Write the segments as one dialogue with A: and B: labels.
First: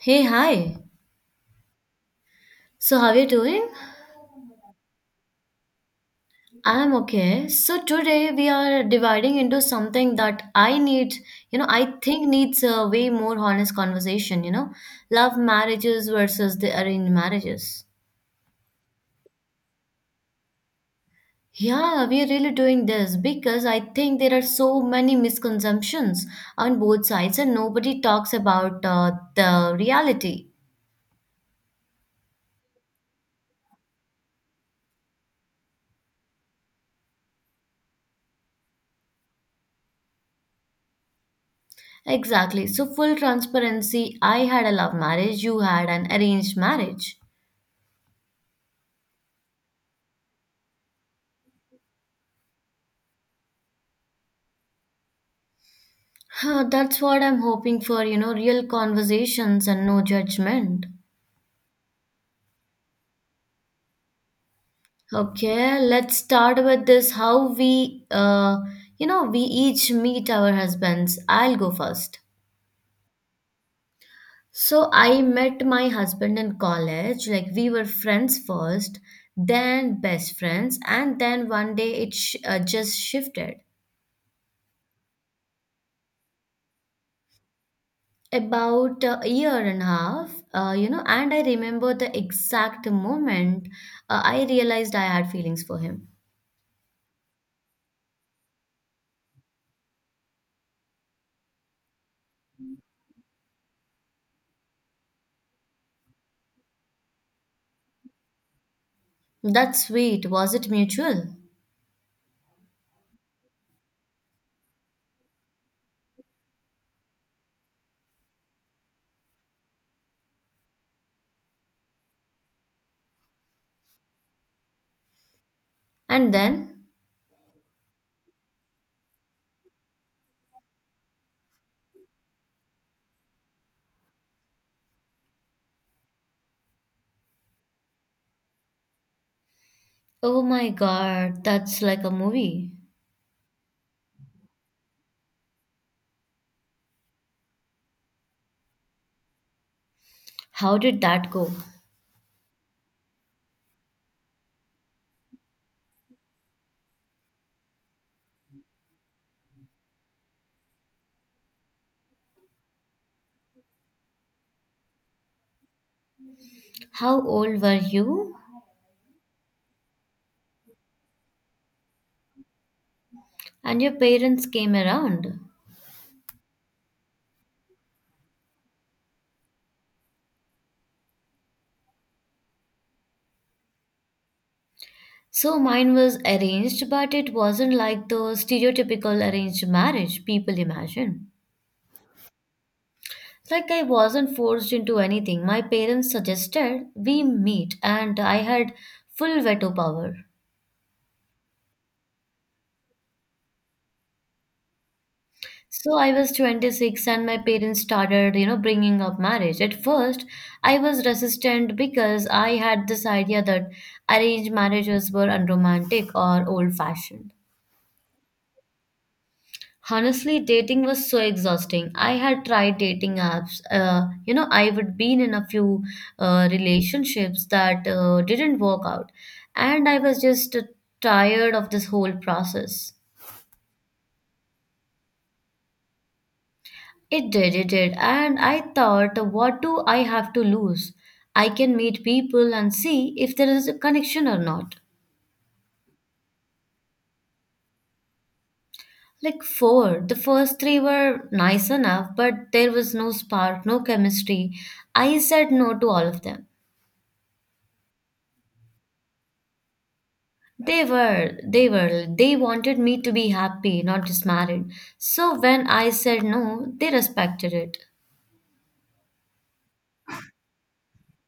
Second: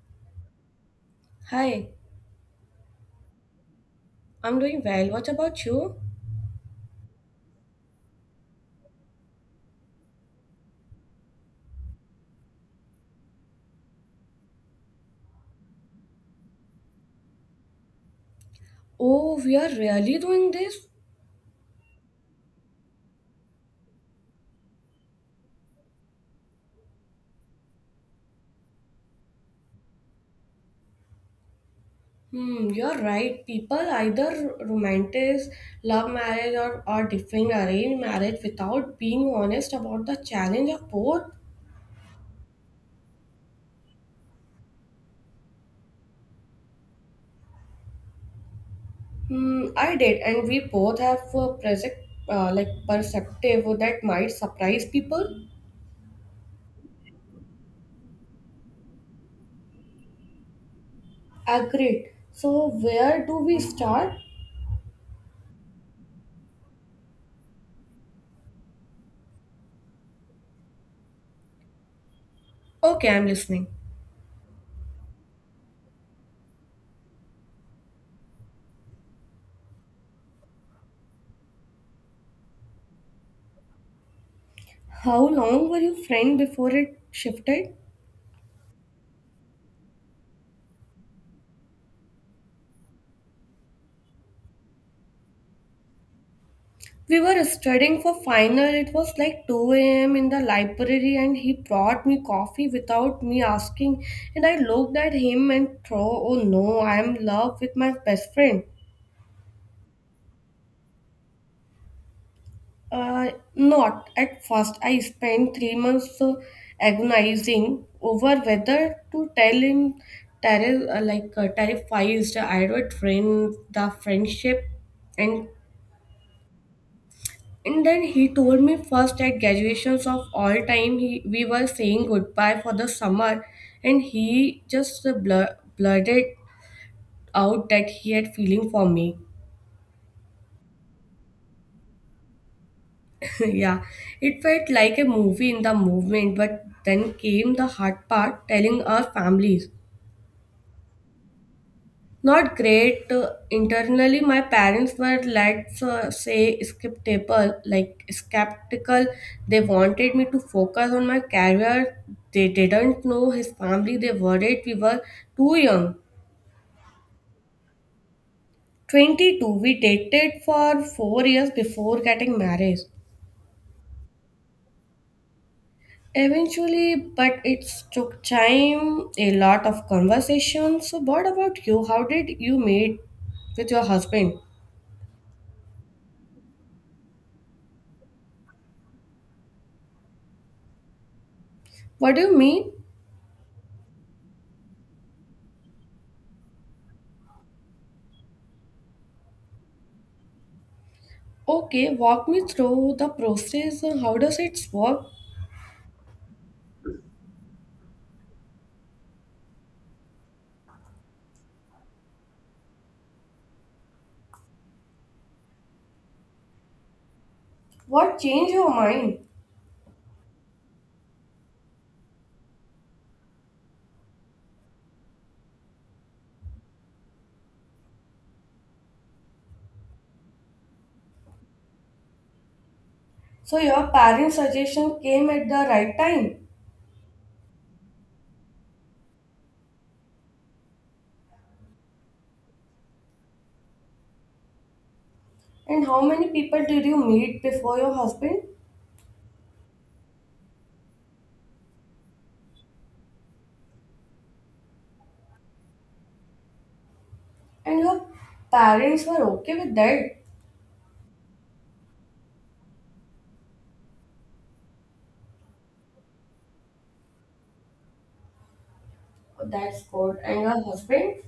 A: Hey, hi.
B: Hi,
A: So, how are you doing?
B: I'm doing well. What about you?
A: I'm okay. So, today we are dividing into something that I need, I think needs a way more honest conversation, love marriages versus the arranged marriages.
B: Oh, we are really doing this?
A: Yeah, we are really doing this because I think there are so many misconceptions on both sides and nobody talks about the reality.
B: You're right. People either romanticize love marriage or are defending arranged marriage without being honest about the challenge of both.
A: Exactly. So, full transparency, I had a love marriage, you had an arranged marriage.
B: I did, and we both have a present, like perspective that might surprise people.
A: Huh, that's what I'm hoping for, real conversations and no judgment.
B: Agreed. So, where do we start?
A: Okay, let's start with this how we, we each meet our husbands. I'll go first.
B: Okay, I'm listening.
A: So I met my husband in college. Like we were friends first, then best friends, and then one day it just shifted.
B: How long were you friend before it shifted?
A: About a year and a half, and I remember the exact moment I realized I had feelings for him.
B: We were studying for final. It was like 2 a.m. in the library, and he brought me coffee without me asking. And I looked at him and thought, "Oh no, I am in love with my best friend."
A: That's sweet. Was it mutual?
B: Uh, Not at first. I spent 3 months agonizing over whether to tell him, terrified. I would ruin the friendship and
A: And then?
B: And then he told me first at graduations of all time he we were saying goodbye for the summer and he just blurted out that he had feeling for me.
A: Oh my god, that's like a movie.
B: yeah. It felt like a movie in the movement but then came the hard part telling our families.
A: How did that go?
B: Not great. Internally, my parents were, let's say, skeptical, like skeptical. They wanted me to focus on my career. They didn't know his family. They worried we were too young.
A: How old were you?
B: 22, we dated for 4 years before getting married.
A: And your parents came around.
B: Eventually, but it took time, a lot of conversation. So, what about you? How did you meet with your husband?
A: So mine was arranged, but it wasn't like the stereotypical arranged marriage people imagine.
B: What do you mean?
A: Like I wasn't forced into anything. My parents suggested we meet, and I had full veto power.
B: Okay, walk me through the process. How does it work?
A: So I was 26 and my parents started, bringing up marriage. At first, I was resistant because I had this idea that arranged marriages were unromantic or old-fashioned.
B: What changed your mind?
A: Honestly, dating was so exhausting. I had tried dating apps. I would been in a few relationships that didn't work out, and I was just tired of this whole process.
B: So your parents' suggestion came at the right time.
A: It did, it did. And I thought, what do I have to lose? I can meet people and see if there is a connection or not.
B: And how many people did you meet before your husband?
A: Like four, the first three were nice enough, but there was no spark, no chemistry. I said no to all of them.
B: And your parents were okay with that.
A: They were, they were, they wanted me to be happy, not just married. So when I said no, they respected it.
B: Oh, that's good. And your husband?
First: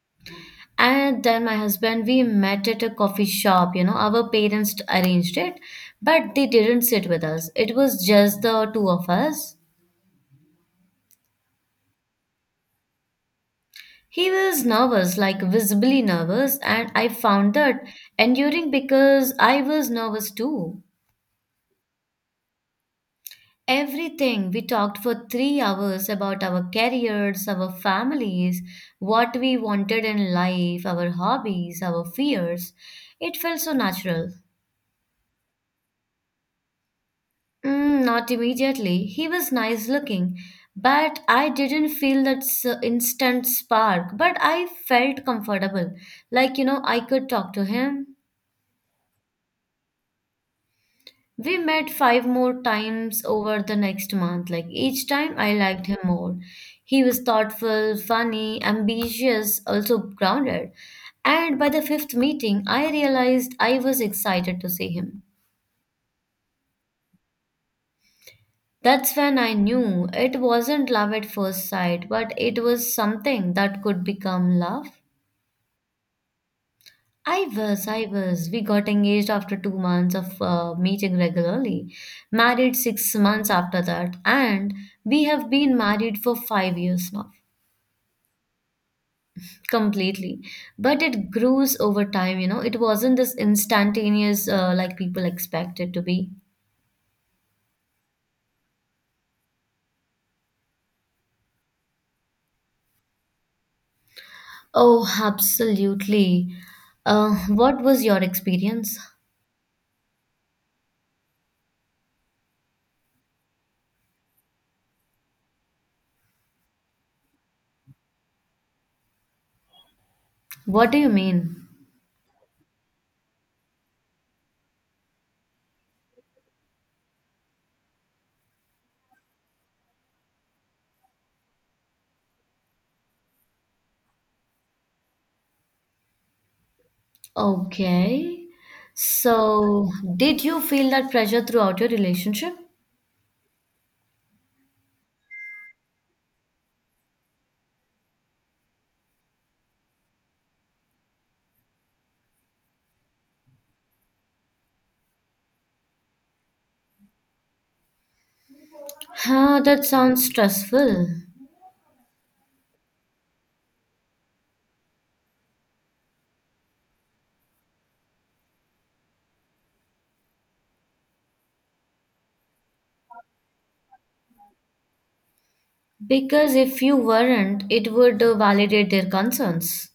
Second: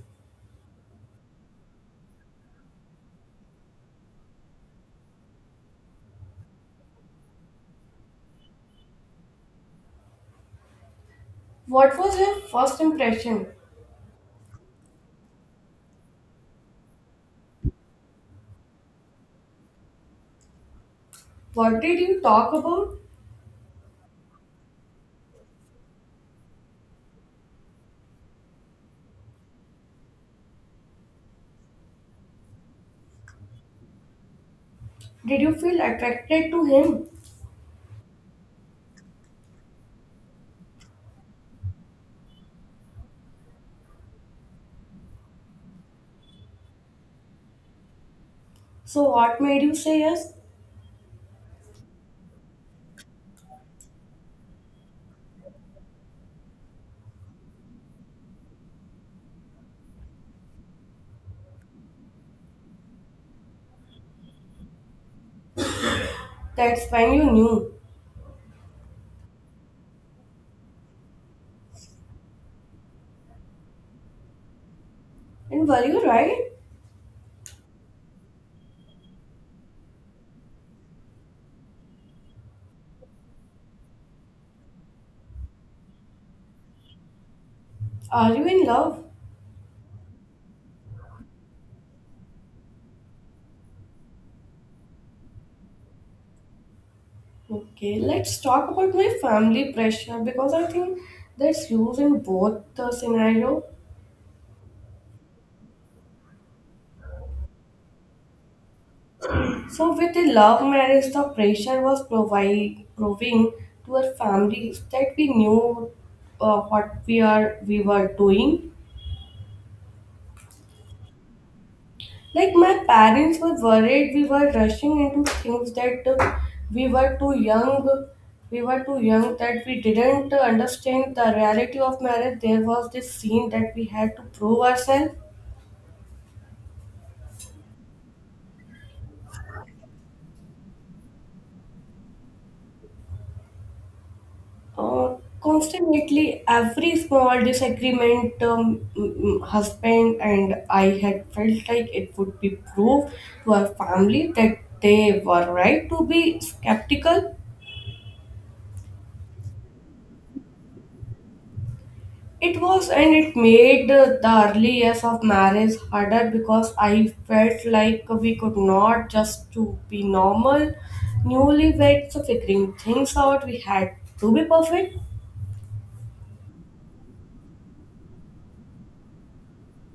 A: And then my husband, we met at a coffee shop. You know, our parents arranged it, but they didn't sit with us. It was just the two of us.
B: What was your first impression?
A: He was nervous, like visibly nervous, and I found that enduring because I was nervous too.
B: What did you talk about?
A: Everything we talked for 3 hours about our careers, our families, what we wanted in life, our hobbies, our fears. It felt so natural.
B: Did you feel attracted to him?
A: Mm, not immediately. He was nice looking, but I didn't feel that instant spark. But I felt comfortable. Like, you know, I could talk to him.
B: So what made you say yes?
A: We met five more times over the next month. Like, each time I liked him more. He was thoughtful, funny, ambitious, also grounded. And by the fifth meeting, I realized I was excited to see him.
B: That's when you knew.
A: That's when I knew it wasn't love at first sight, but it was something that could become love.
B: And were you right?
A: I was, I was. We got engaged after 2 months of meeting regularly, married 6 months after that, and we have been married for 5 years now,
B: Are you in love?
A: completely. But it grows over time, you know. It wasn't this instantaneous like people expect it to be.
B: Okay, let's talk about my family pressure because I think that's used in both the scenario.
A: Oh, absolutely. What was your experience?
B: So with the love marriage, the pressure was provide proving to our families that we knew what we were doing.
A: What do you mean?
B: Like my parents were worried we were rushing into things that we were too young. We were too young that we didn't understand the reality of marriage. There was this scene that we had to prove ourselves.
A: Okay. So, did you feel that pressure throughout your relationship?
B: Constantly, every small disagreement, husband and I had felt like it would be proof to our family that they were right to be skeptical.
A: Huh, that sounds stressful.
B: It was, and it made the early years of marriage harder because I felt like we could not just to be normal, newlyweds figuring things out. We had to be perfect.
A: Because if you weren't, it would validate their concerns.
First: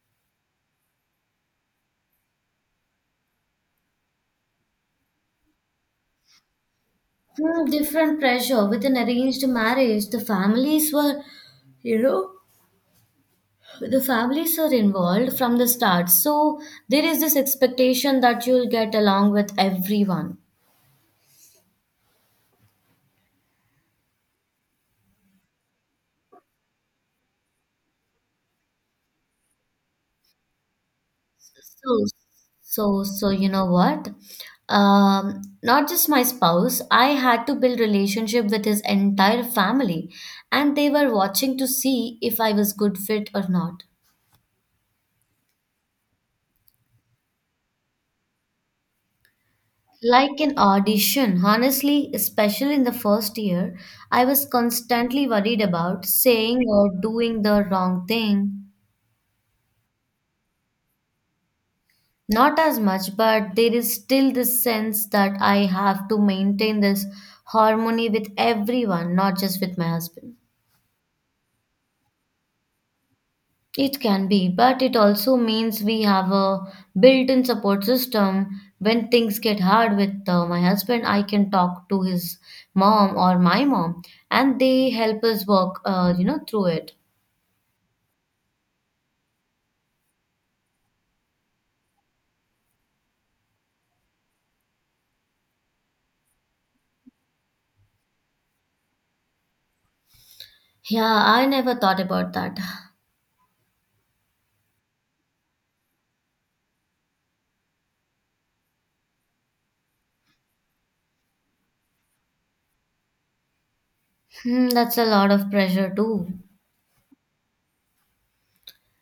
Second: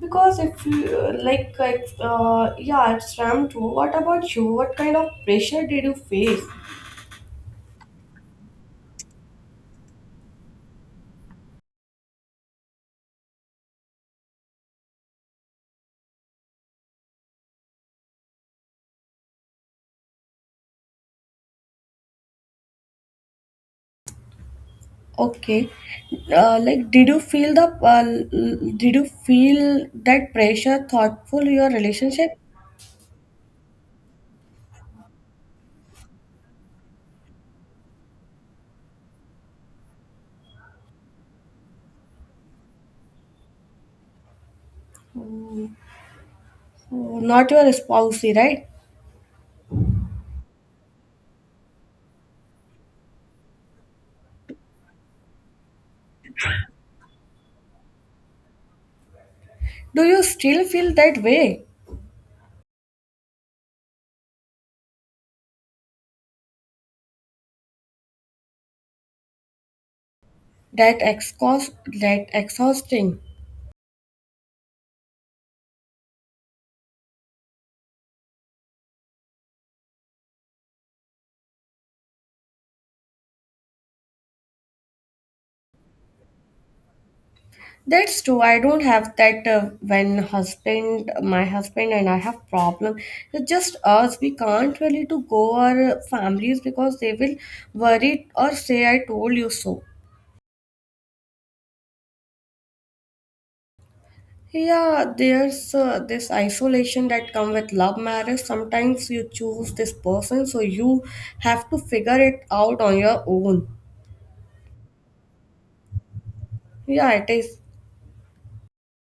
B: Because if you- Like, yeah, it's RAM too. What about you? What kind of pressure did you face?
A: Hmm, different pressure with an arranged marriage. The families were, you know, the families are involved from the start. So there is this expectation that you'll get along with everyone.
B: Okay. Like, did you feel the uh, did you feel that pressure thoughtful your
A: So,
B: relationship?
A: so, you know what? Not just my spouse, I had to build relationship with his entire family, and they were watching to see if I was good fit or not.
B: Hmm. Not your spousey, right?
A: Like an audition, honestly, especially in the first year, I was constantly worried about saying or doing the wrong thing.
B: Do you still feel that way?
A: Not as much, but there is still this sense that I have to maintain this harmony with everyone, not just with my husband.
B: That exhaust, that exhausting.
A: It can be, but it also means we have a built-in support system. When things get hard with my husband, I can talk to his mom or my mom, and they help us work, through it.
B: That's true. I don't have that when my husband and I have problem. It's just us. We can't really to go our families because they will worry or say, "I told you so."
A: Yeah, I never thought about that.
B: Yeah, there's this isolation that come with love marriage. Sometimes you choose this person, so you have to figure it out on your own.
A: Hmm, that's a lot of pressure too.
B: Yeah, it is.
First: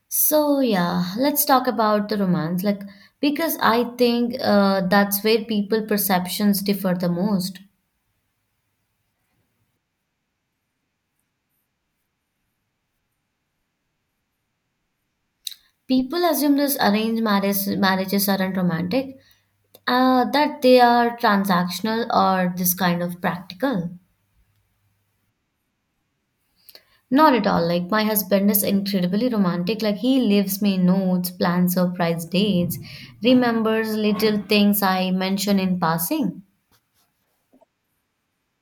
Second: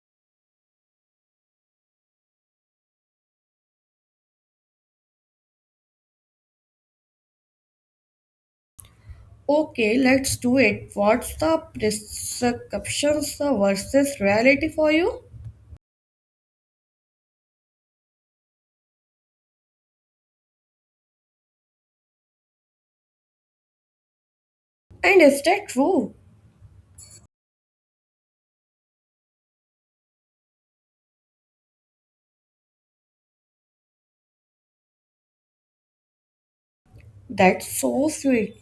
A: So yeah, let's talk about the romance, like because I think that's where people perceptions differ the most.
B: Okay, let's do it. What's the prescriptions versus reality for you?
A: People assume this arranged marriage marriages aren't romantic, that they are transactional or this kind of practical.
B: And is that true?
A: Not at all. Like my husband is incredibly romantic. Like he leaves me notes, plans surprise dates, remembers little things I mention in passing.
B: That's so sweet.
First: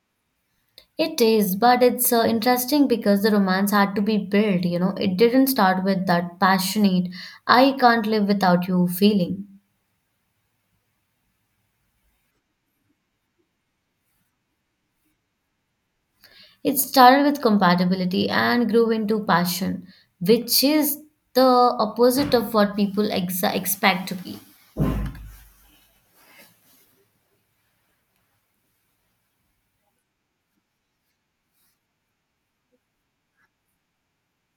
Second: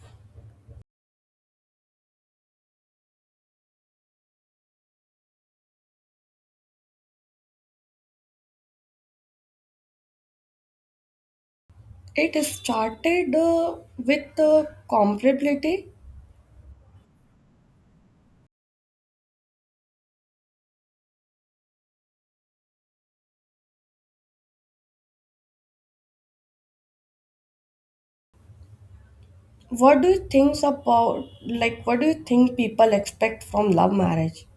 A: It is, but it's interesting because the romance had to be built. You know, it didn't start with that passionate "I can't live without you" feeling.
B: It started with compatibility.
A: It started with compatibility and grew into passion, which is the opposite of what people expect to be.
B: What do you think about, like, what do you think people expect from love marriage?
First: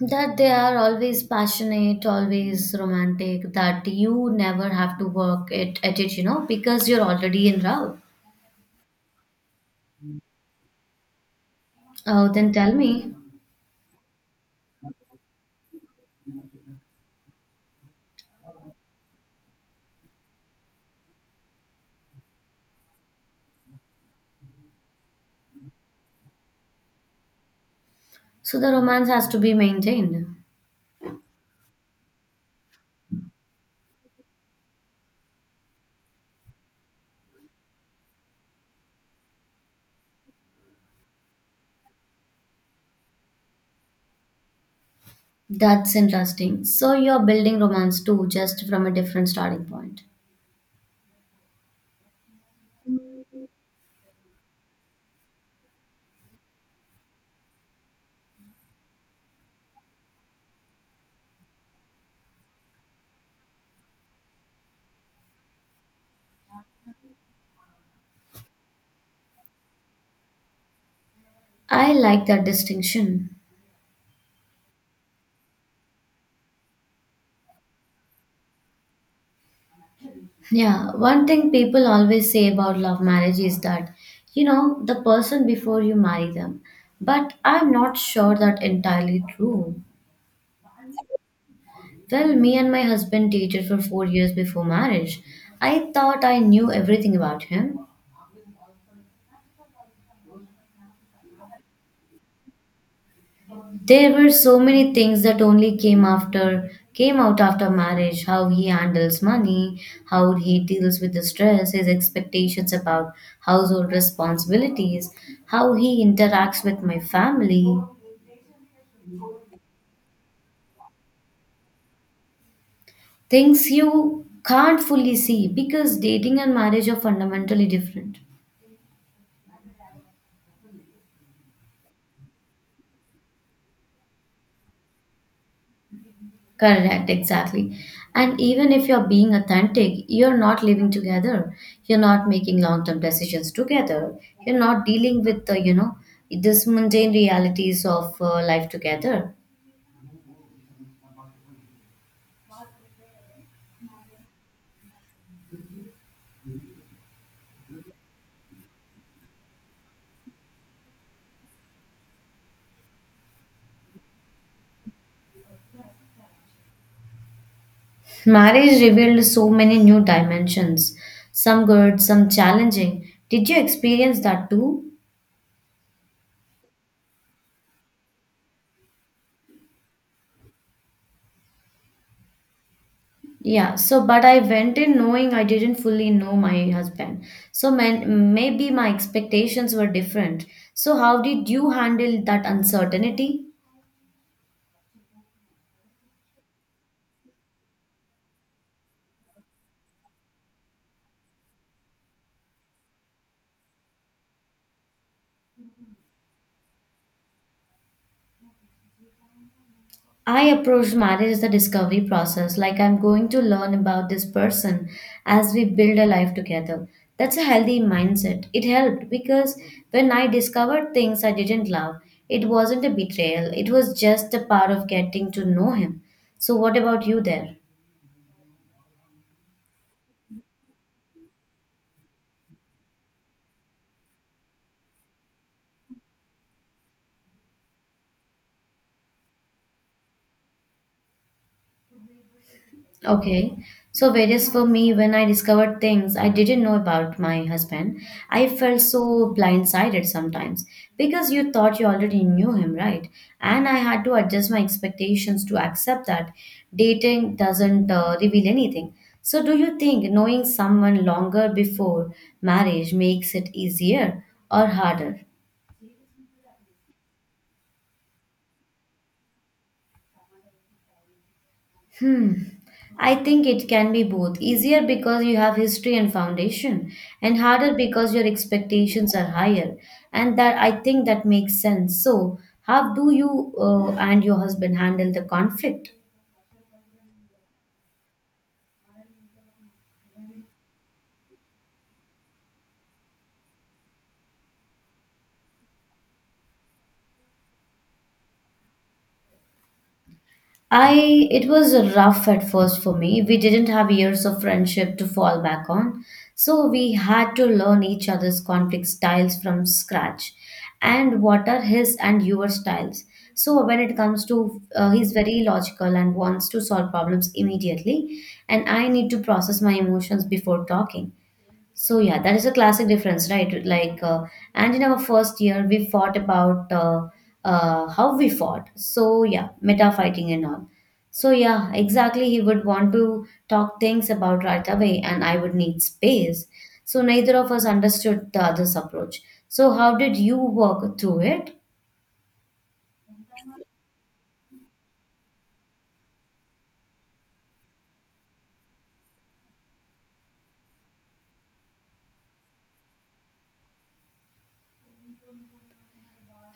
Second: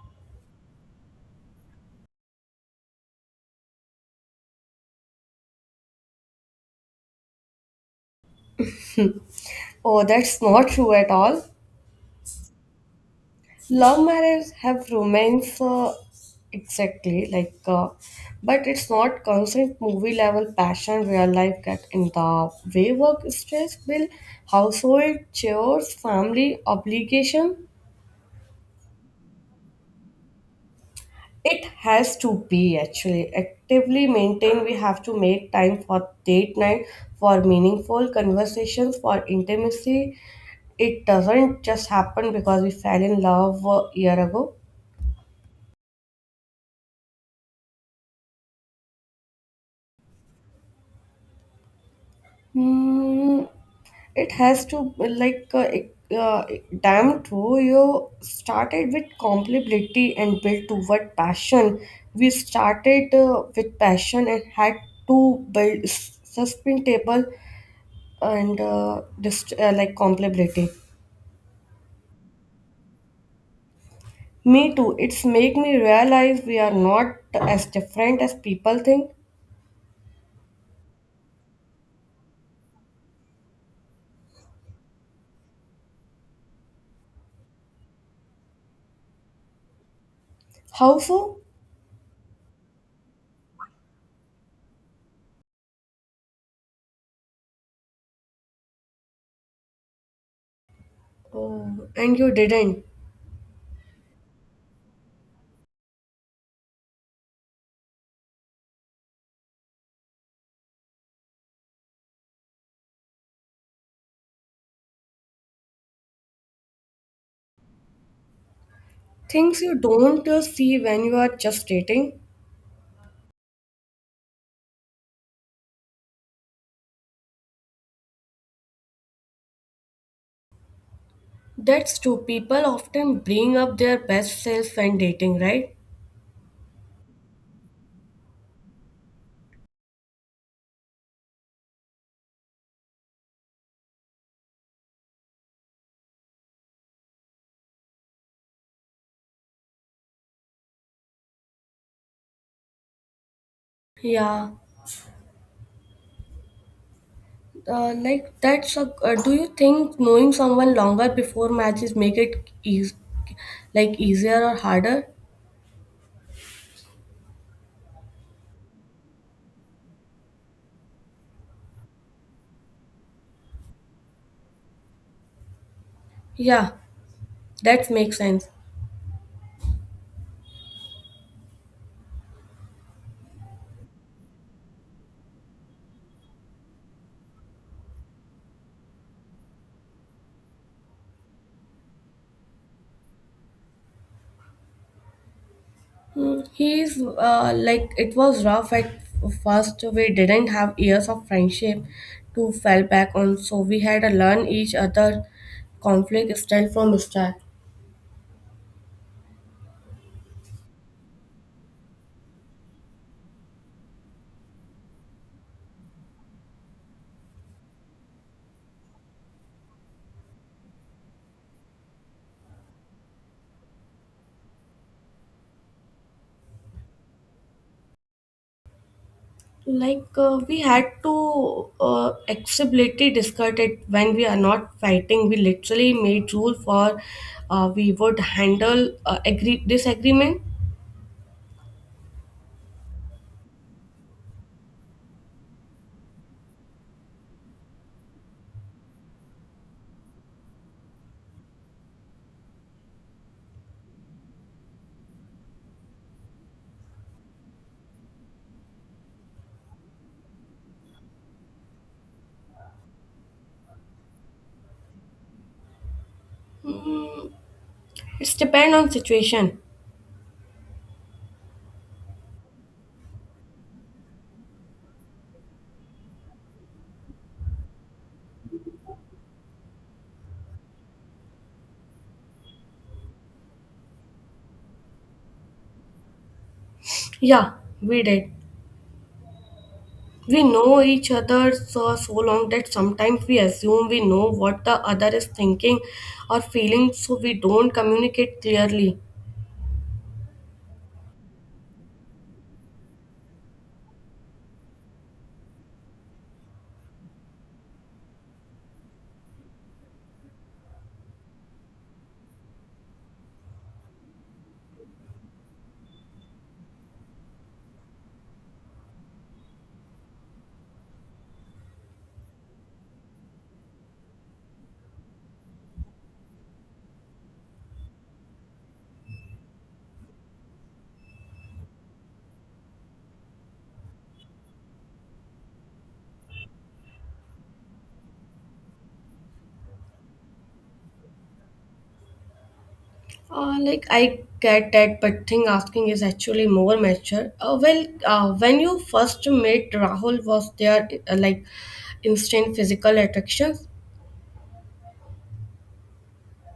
A: That they are always passionate, always romantic, that you never have to at it, you know, because you're already in love.
B: Oh, that's not true at all.
A: Oh, then tell me.
B: Love marriage have romance exactly, but it's not constant movie level passion real life get in the way work stress bill, household chores, family obligation.
A: So the romance has to be maintained.
B: It has to be actually actively maintained. We have to make time for date night, for meaningful conversations, for intimacy. It doesn't just happen because we fell in love a year ago.
A: That's interesting. So you're building romance too, just from a different starting point.
B: Hmm, it has to be like damn true. You started with compatibility and built toward passion. We started with passion and had to build sustainable and just like compatibility.
A: I like that distinction.
B: Me too. It's make me realize we are not as different as people think.
A: Yeah, one thing people always say about love marriage is that, you know, the person before you marry them. But I'm not sure that entirely true.
B: How so?
A: Well, me and my husband dated for 4 years before marriage. I thought I knew everything about him.
B: Oh, and you didn't.
A: There were so many things that only came out after marriage, how he handles money, how he deals with the stress, his expectations about household responsibilities, how he interacts with my family,
B: Things you don't see when you are just dating.
A: things you can't fully see because dating and marriage are fundamentally different.
B: That's true. People often bring up their best self when dating, right?
A: Correct, exactly. And even if you're being authentic, you're not living together. You're not making long-term decisions together. You're not dealing with the, this mundane realities of life together.
B: Yeah. Do you think knowing someone longer before matches make it easier or harder?
A: Marriage revealed so many new dimensions, some good, some challenging. Did you experience that too?
B: Yeah, that makes sense.
A: Yeah, so but I went in knowing I didn't fully know my husband. So man, maybe my expectations were different. So how did you handle that uncertainty?
B: Hmm, He's like It was rough at first. We didn't have years of friendship to fall back on, so we had to learn each other conflict style from start.
A: I approached marriage as a discovery process, like I'm going to learn about this person as we build a life together. That's a healthy mindset. It helped because when I discovered things I didn't love, it wasn't a betrayal, it was just a part of getting to know him. So, what about you there?
B: Like, we had to acceptably discuss it when we are not fighting. We literally made rule for we would handle agree disagreement.
A: Okay. So, whereas for me, when I discovered things I didn't know about my husband, I felt so blindsided sometimes because you thought you already knew him, right? And I had to adjust my expectations to accept that dating doesn't reveal anything. So, do you think knowing someone longer before marriage makes it easier or harder?
B: Mm, it's depend on situation.
A: I think it can be both easier because you have history and foundation, and harder because your expectations are higher. And that I think that makes sense. So, how do you and your husband handle the conflict?
B: Yeah, we did. We know each other so, so long that sometimes we assume we know what the other is thinking or feeling, so we don't communicate clearly.
A: I It was rough at first for me. We didn't have years of friendship to fall back on. So we had to learn each other's conflict styles from scratch and what are his and your styles. So when it comes to he's very logical and wants to solve problems immediately and I need to process my emotions before talking. So yeah, that is a classic difference, right? And in our first year, we fought about how we fought. So yeah, meta fighting and all. So yeah, exactly. He would want to talk things about right away, and I would need space. So neither of us understood the other's approach. So how did you work through it?
B: Like I get that, but thing asking is actually more mature. Well, when you first met Rahul, was there like instant physical attraction.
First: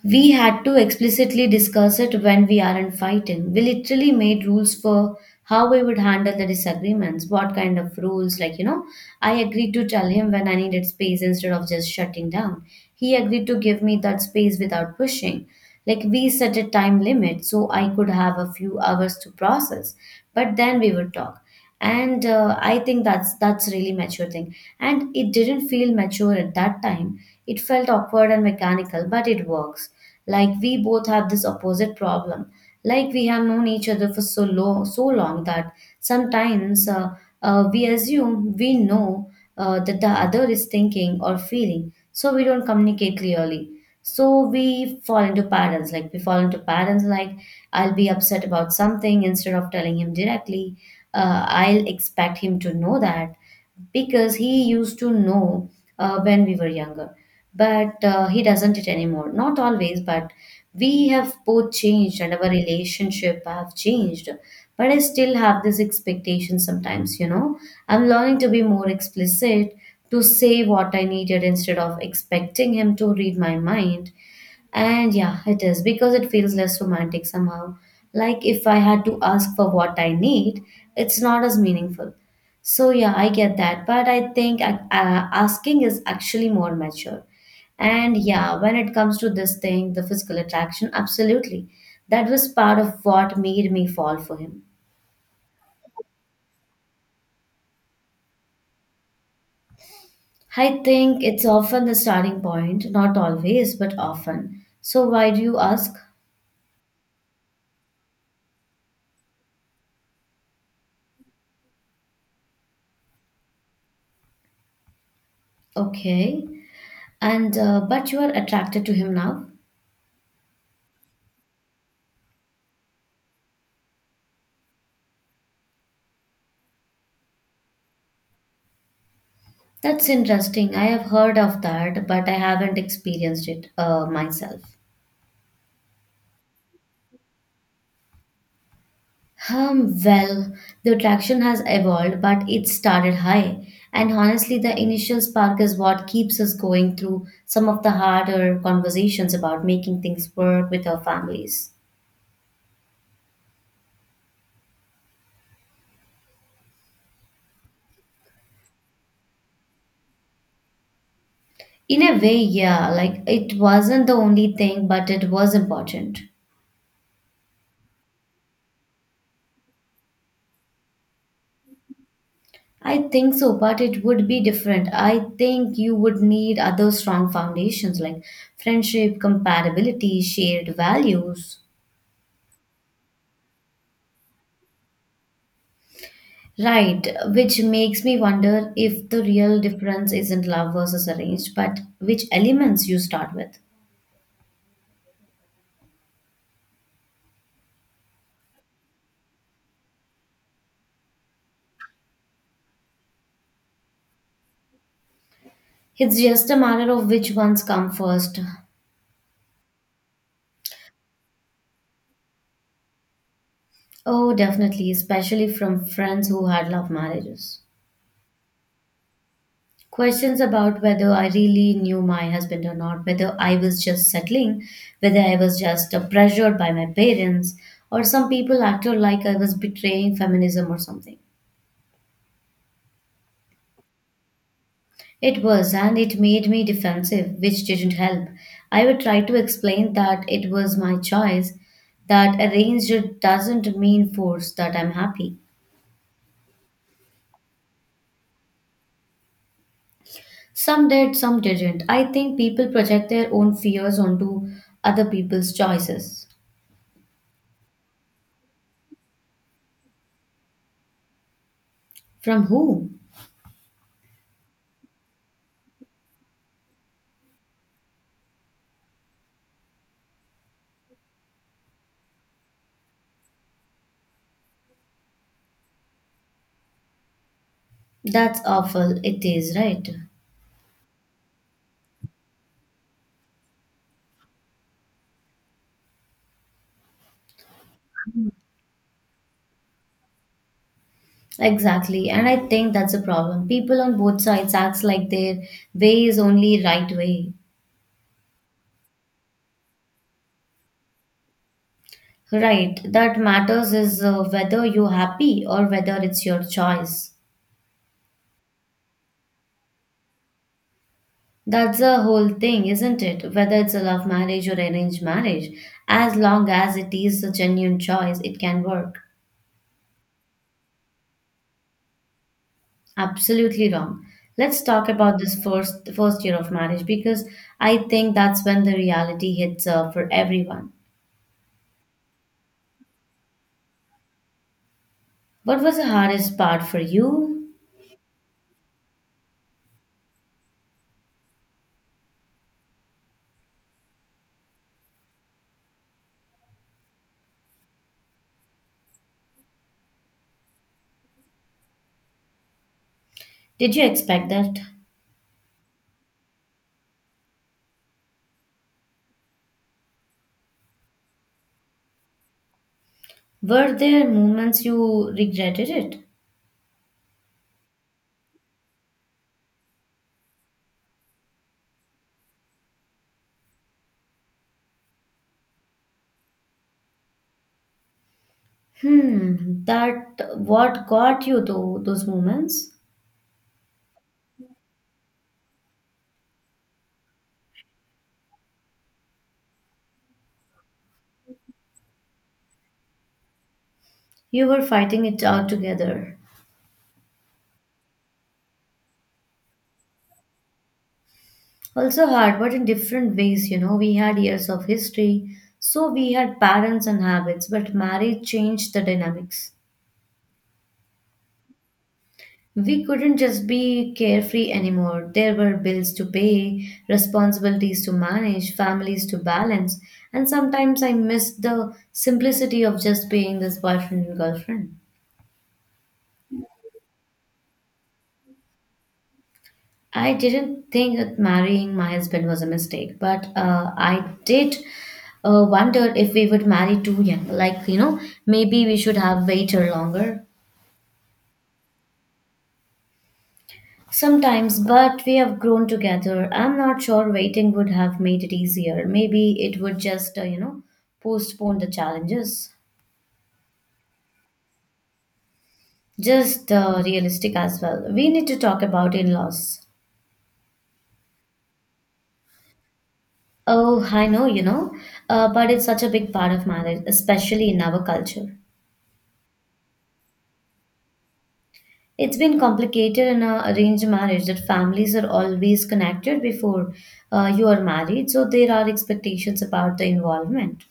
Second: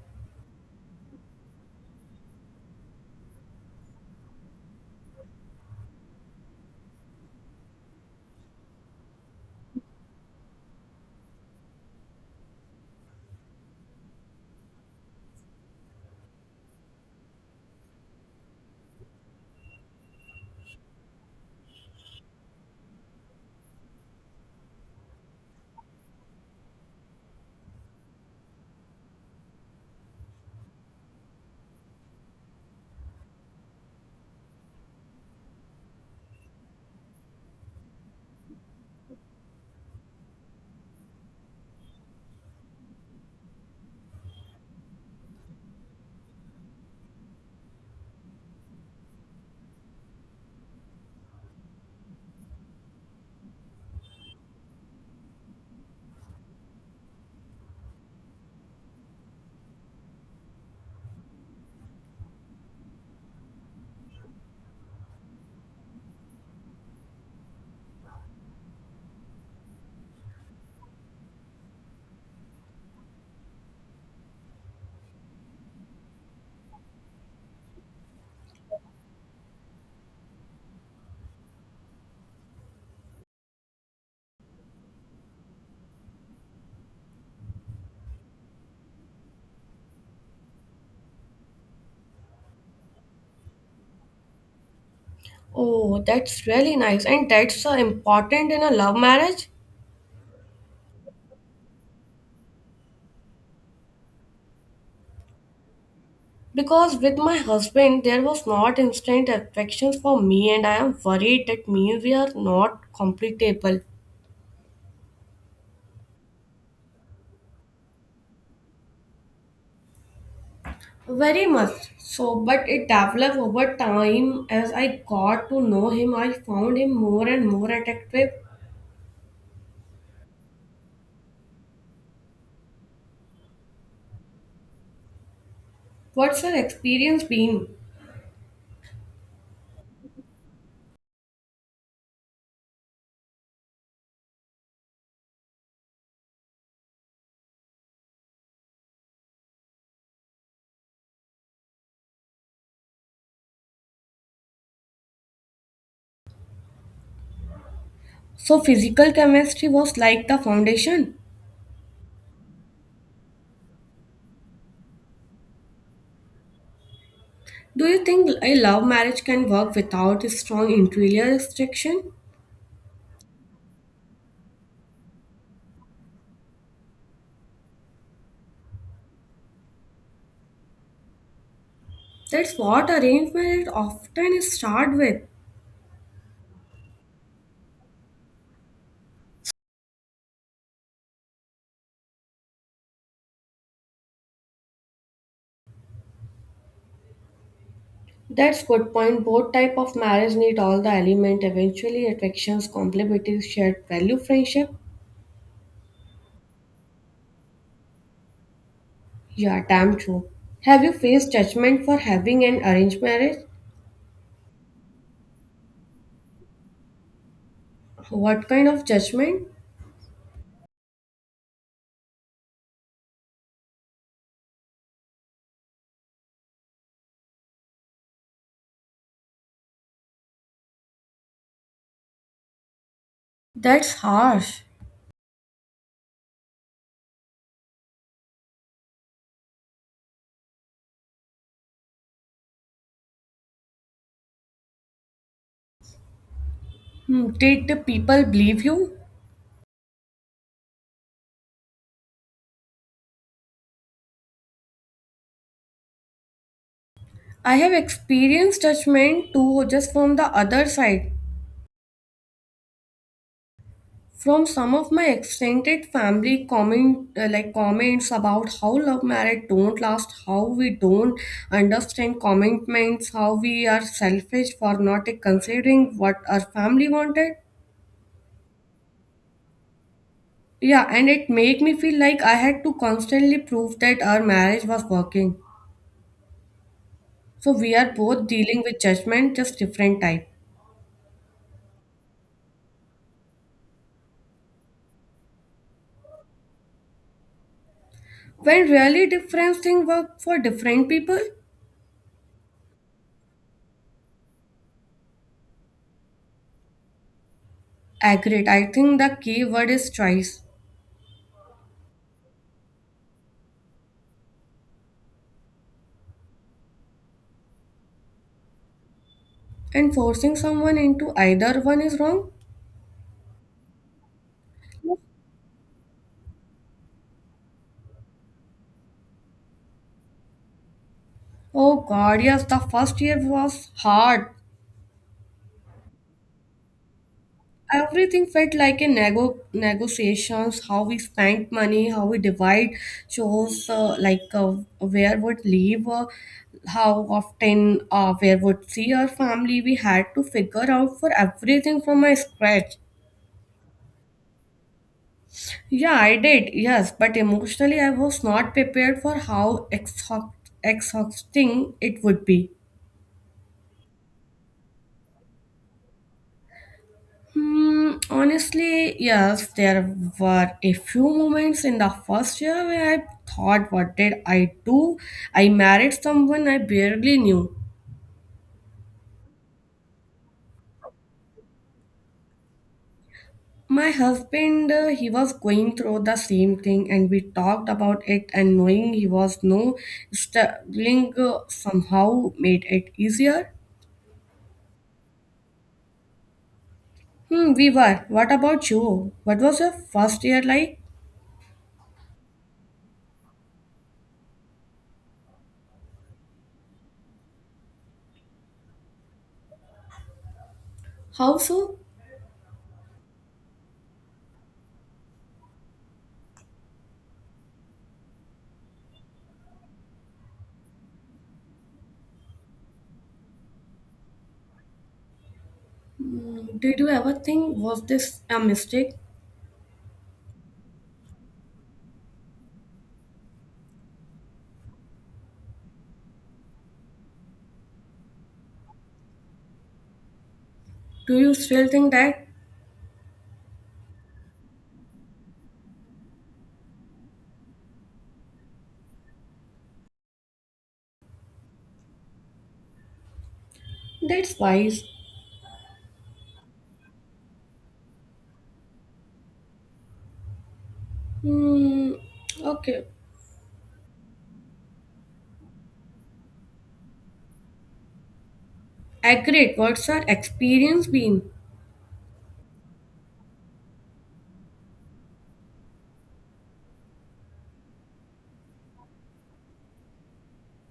A: We had to explicitly discuss it when we aren't fighting. We literally made rules for how we would handle the disagreements, what kind of rules. Like, you know, I agreed to tell him when I needed space instead of just shutting down. He agreed to give me that space without pushing. Like we set a time limit so I could have a few hours to process, but then we would talk. And I think that's really mature thing. And it didn't feel mature at that time. It felt awkward and mechanical, but it works. Like we both have this opposite problem. Like we have known each other for so low so long that sometimes we assume we know that the other is thinking or feeling. So we don't communicate clearly. So we fall into patterns. Like we fall into patterns like I'll be upset about something instead of telling him directly. I'll expect him to know that because he used to know when we were younger but he doesn't it anymore, not always, but we have both changed and our relationship have changed but I still have this expectation sometimes, I'm learning to be more explicit, to say what I needed instead of expecting him to read my mind. And yeah, it is because it feels less romantic somehow. Like if I had to ask for what I need, it's not as meaningful. So yeah, I get that, but I think asking is actually more mature. And yeah, when it comes to this thing, the physical attraction, absolutely. That was part of what made me fall for him.
B: Oh, that's really nice, and that's important in a love marriage.
A: I think it's often the starting point, not always, but often. So why do you ask?
B: Because with my husband, there was not instant affection for me, and I am worried that means we are not compatible.
A: Okay. And but you are attracted to him now?
B: Very much so, but it developed over time. As I got to know him, I found him more and more attractive.
A: That's interesting. I have heard of that, but I haven't experienced it myself.
B: What's your experience been?
A: Well, the attraction has evolved, but it started high. And honestly, the initial spark is what keeps us going through some of the harder conversations about making things work with our families.
B: So, physical chemistry was like the foundation.
A: In a way, yeah, like it wasn't the only thing, but it was important.
B: Do you think a love marriage can work without a strong interior attraction?
A: I think so, but it would be different. I think you would need other strong foundations like friendship, compatibility, shared values.
B: That's what arranged marriage often start with.
A: Right, which makes me wonder if the real difference isn't love versus arranged, but which elements you start with.
B: That's good point. Both type of marriage need all the element eventually attractions, complementary shared value, friendship.
A: It's just a matter of which ones come first.
B: Yeah, damn true. Have you faced judgment for having an arranged marriage?
A: Oh, definitely, especially from friends who had love marriages.
B: What kind of judgment?
A: Questions about whether I really knew my husband or not, whether I was just settling, whether I was just pressured by my parents, or some people acted like I was betraying feminism or something.
B: That's harsh.
A: It was, and it made me defensive, which didn't help. I would try to explain that it was my choice, that arranged doesn't mean force, that I'm happy.
B: Did the people believe you?
A: Some did, some didn't. I think people project their own fears onto other people's choices.
B: I have experienced judgment too, just from the other side.
A: From who?
B: From some of my extended family comment like comments about how love marriage don't last, how we don't understand commitments, how we are selfish for not considering what our family wanted.
A: That's awful. It is, right?
B: Yeah, and it made me feel like I had to constantly prove that our marriage was working, so we are both dealing with judgment, just different type.
A: Exactly. And I think that's the problem. People on both sides acts like their way is only right way.
B: When really different things work for different people.
A: Right. That matters is whether you're happy or whether it's your choice.
B: Agreed, I think the key word is choice.
A: That's the whole thing, isn't it? Whether it's a love marriage or arranged marriage, as long as it is a genuine choice, it can work.
B: And forcing someone into either one is wrong.
A: Absolutely wrong. Let's talk about this first year of marriage because I think that's when the reality hits for everyone.
B: Oh God, yes, the first year was hard.
A: What was the hardest part for you?
B: Everything felt like a negotiations, how we spent money, how we divide shows, where would leave, how often, where would see our family. We had to figure out for everything from my scratch.
A: Did you expect that?
B: Yeah, I did, yes, but emotionally I was not prepared for how exhausting it would be.
A: Were there moments you regretted it?
B: Honestly, yes, there were a few moments in the first year where I thought, what did I do? I married someone I barely knew.
A: Hmm, that what got you to those moments?
B: My husband, he was going through the same thing, and we talked about it, and knowing he was no struggling somehow made it easier.
A: You were fighting it out together.
B: We were. What about you? What was your first year like?
A: Also hard, but in different ways, you know. We had years of history, so we had patterns and habits, but marriage changed the dynamics.
B: How so?
A: We couldn't just be carefree anymore. There were bills to pay, responsibilities to manage, families to balance, and sometimes I missed the simplicity of just being this boyfriend and girlfriend.
B: Did you ever think was this a mistake?
A: I didn't think that marrying my husband was a mistake, but I did wonder if we would marry too young. Like, you know, maybe we should have waited longer.
B: Do you still think that?
A: Sometimes, but we have grown together. I'm not sure waiting would have made it easier. Maybe it would just, you know, postpone the challenges.
B: That's wise.
A: Just realistic as well. We need to talk about in laws.
B: Hmm, okay.
A: Oh, I know, you know, but it's such a big part of marriage, especially in our culture.
B: Accurate. What's your experience been?
A: It's been complicated in a arranged marriage that families are always connected before you are married, so there are expectations about the involvement.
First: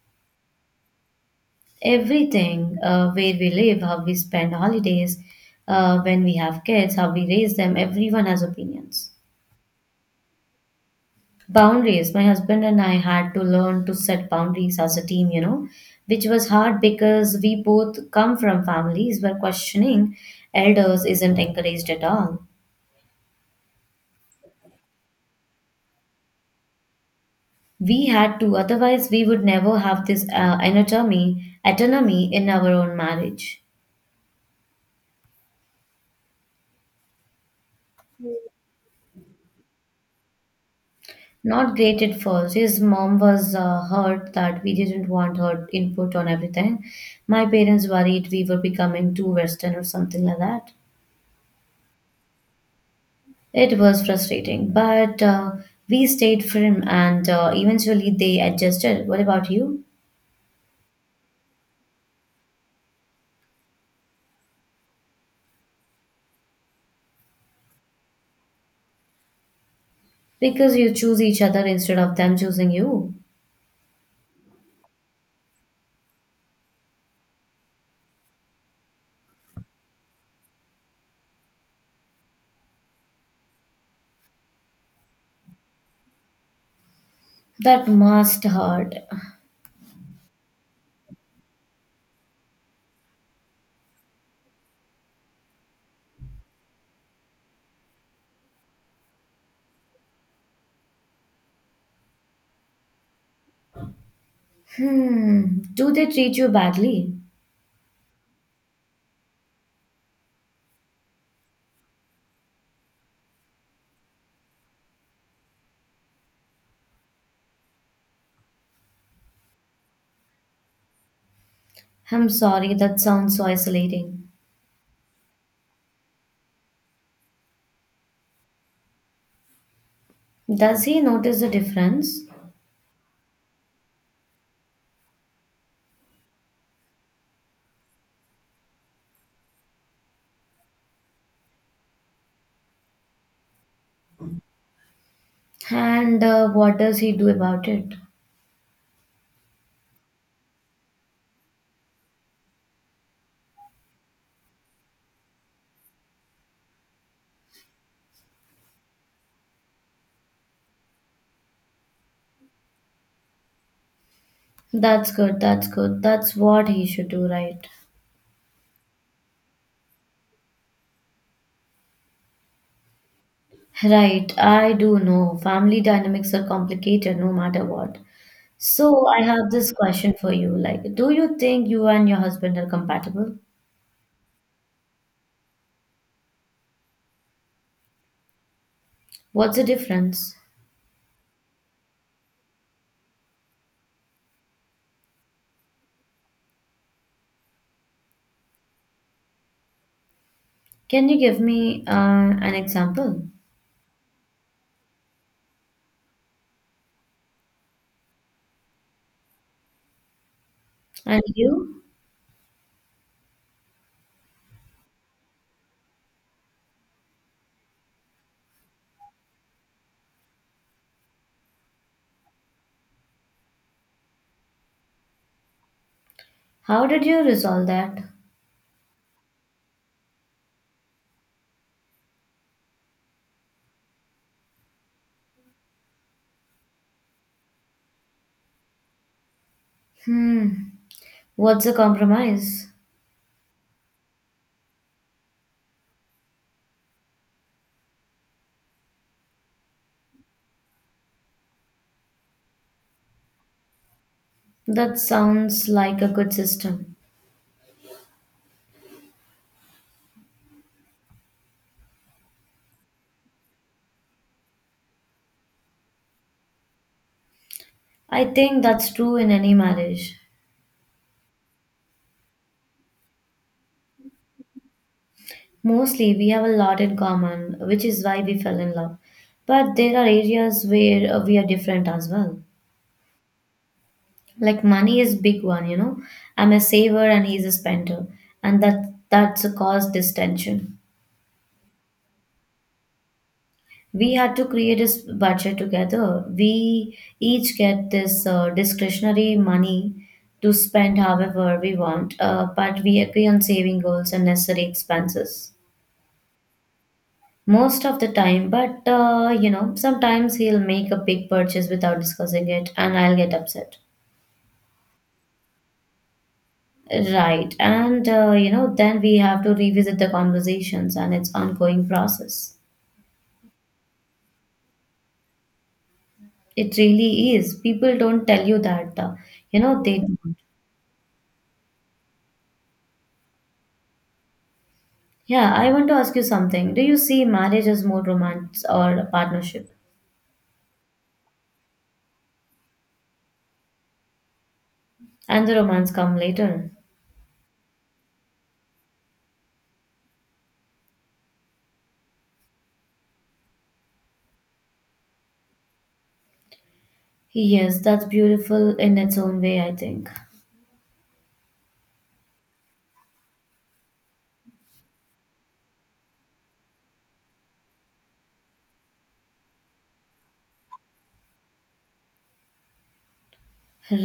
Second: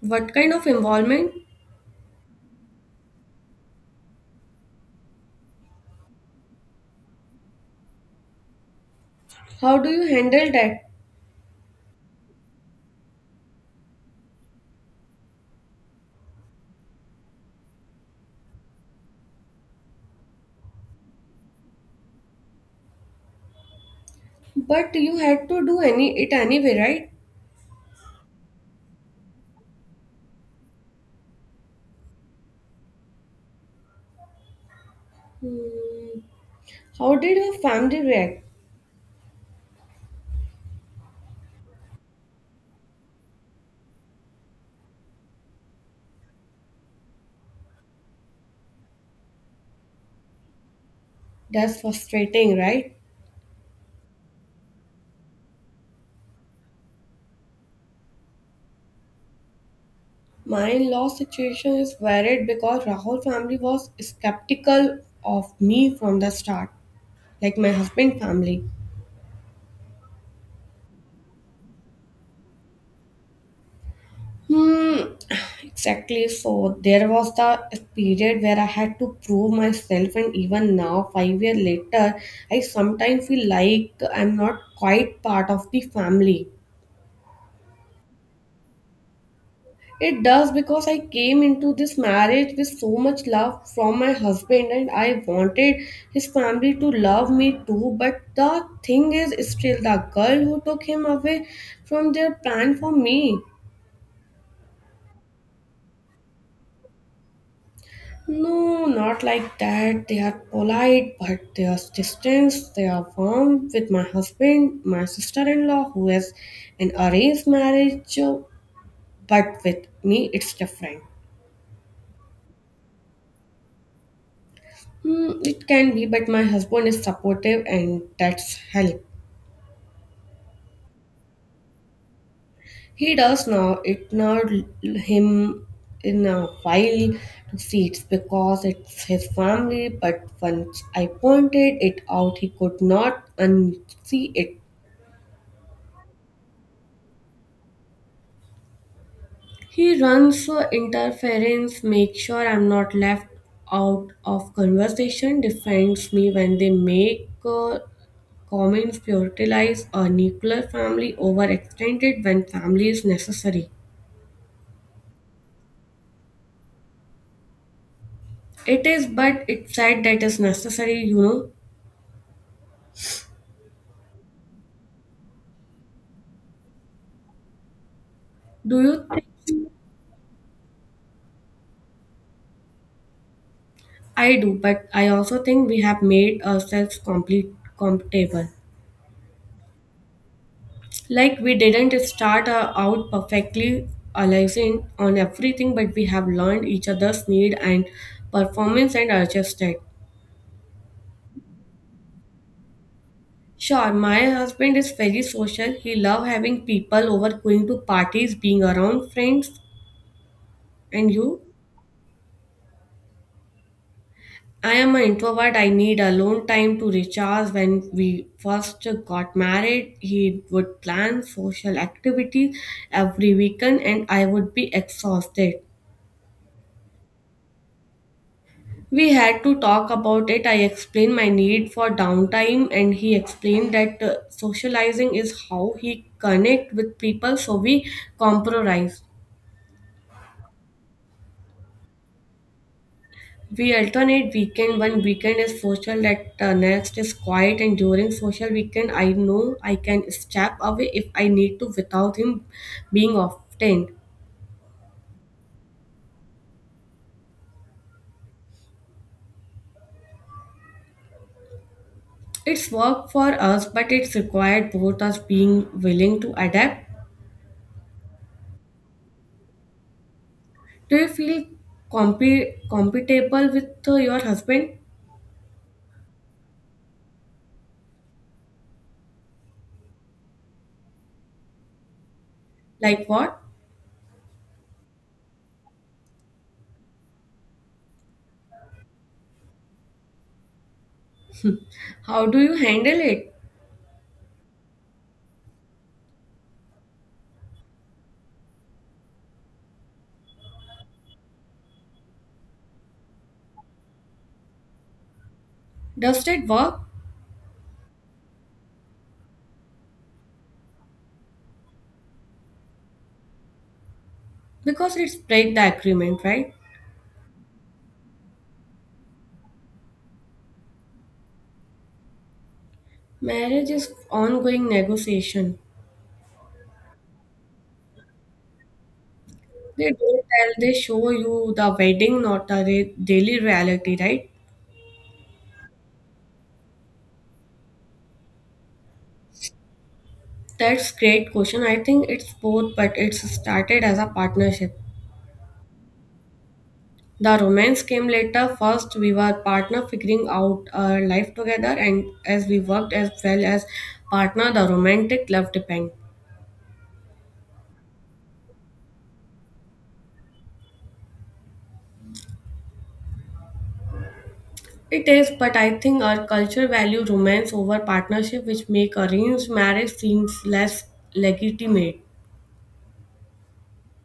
B: What kind of involvement?
A: Everything where we live, how we spend holidays, when we have kids, how we raise them, everyone has opinions.
B: How do you handle that?
A: Boundaries. My husband and I had to learn to set boundaries as a team, you know, which was hard because we both come from families where questioning elders isn't encouraged at all.
B: But you had to do any it anyway, right?
A: We had to, otherwise, we would never have this autonomy in our own marriage.
B: Hmm, how did your family react?
A: Not great at first. His mom was hurt that we didn't want her input on everything. My parents worried we were becoming too Western or something like that.
B: That's frustrating, right?
A: It was frustrating, but we stayed firm and eventually they adjusted. What about you?
B: My in-law situation is varied because Rahul family was skeptical of me from the start, like my husband family.
A: Because you choose each other instead of them choosing you.
B: Hmm, exactly. So there was the period where I had to prove myself, and even now, 5 years later, I sometimes feel like I'm not quite part of the family.
A: That must hurt.
B: It does because I came into this marriage with so much love from my husband, and I wanted his family to love me too. But the thing is, still, the girl who took him away from their plan for me.
A: Hmm. Do they treat you badly?
B: No, not like that. They are polite, but they are distant. They are warm with my husband, my sister in law, who has an arranged marriage, but with me, it's different.
A: I'm sorry, that sounds so isolating.
B: It can be, but my husband is supportive, and that's help.
A: Does he notice the difference?
B: He does now. It not him in a while to see it's because it's his family, but once I pointed it out, he could not unsee it.
A: And what does he do about it?
B: He runs for interference, makes sure I'm not left out of conversation, defends me when they make comments, prioritize a nuclear family over extended when family is necessary.
A: That's good, that's good. That's what he should do, right?
B: It is, but it's sad that is necessary, you know.
A: Right, I do know. Family dynamics are complicated no matter what.
B: Do
A: So,
B: you
A: I
B: think
A: have this question for you. Like, do you think you and your husband are compatible?
B: I do? But I also think we have made ourselves complete compatible.
A: What's the difference?
B: Like we didn't start out perfectly aligned on everything, but we have learned each other's need and performance and adjusted.
A: Can you give me an example?
B: Sure, my husband is very social. He love having people over, going to parties, being around friends. And
A: And
B: you?
A: you?
B: I am an introvert. I need alone time to recharge. When we first got married, he would plan social activities every weekend, and I would be exhausted.
A: How did you resolve that?
B: We had to talk about it. I explained my need for downtime, and he explained that socializing is how he connect with people. So we compromise.
A: Hmm. What's a compromise?
B: We alternate weekend. One weekend is social, that next is quiet, and during social weekend, I know I can step away if I need to without him being often.
A: That sounds like a good system.
B: It's work for us, but it's required both us being willing to adapt.
A: I think that's true in any marriage.
B: Do you feel compatible with your husband?
A: Mostly we have a lot in common, which is why we fell in love. But there are areas where we are different as well.
B: Like what?
A: Like money is big one, you know. I'm a saver and he's a spender, and that's a caused this tension.
B: How do you handle it?
A: We had to create a budget together. We each get this discretionary money to spend however we want, but we agree on saving goals and necessary expenses.
B: Does it work?
A: Most of the time, but you know, sometimes he'll make a big purchase without discussing it and I'll get upset.
B: Because it's break the agreement, right?
A: Right, and you know, then we have to revisit the conversations, and it's ongoing process.
B: Marriage is ongoing negotiation.
A: It really is. People don't tell you that, you know,
B: They
A: they
B: don't
A: don't.
B: tell, they show you the wedding, not the daily reality, right?
A: Yeah, I want to ask you something. Do you see marriage as more romance or a partnership?
B: That's great question. I think it's both, but it's started as a partnership.
A: And the romance come later?
B: The romance came later. First, we were partner figuring out our life together, and as we worked as well as partner, the romantic love depend.
A: Yes, that's beautiful in its own way, I think.
B: It is, but I think our culture value romance over partnership, which make arranged marriage seems less legitimate.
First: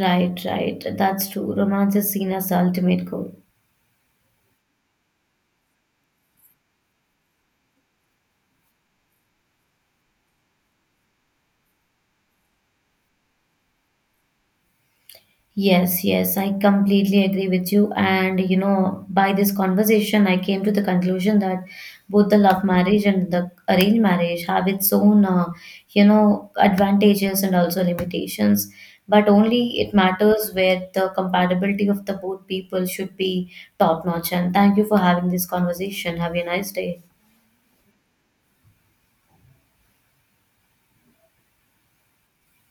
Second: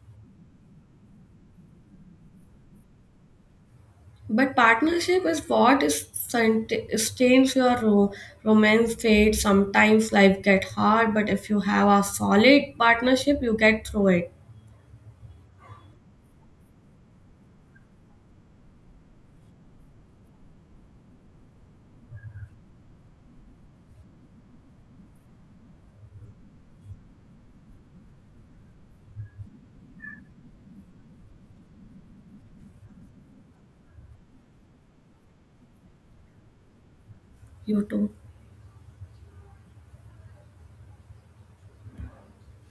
A: Right, right. That's true. Romance is seen as the ultimate goal.
B: But partnership is what is sustains your romance fate. Sometimes life get hard, but if you have a solid partnership, you get through it.
A: Yes, yes, I completely agree with you. And you know, by this conversation, I came to the conclusion that both the love marriage and the arranged marriage have its own, you know, advantages and also limitations. But only it matters where the compatibility of the both people should be top notch. And thank you for having this conversation. Have a nice day.
B: You too.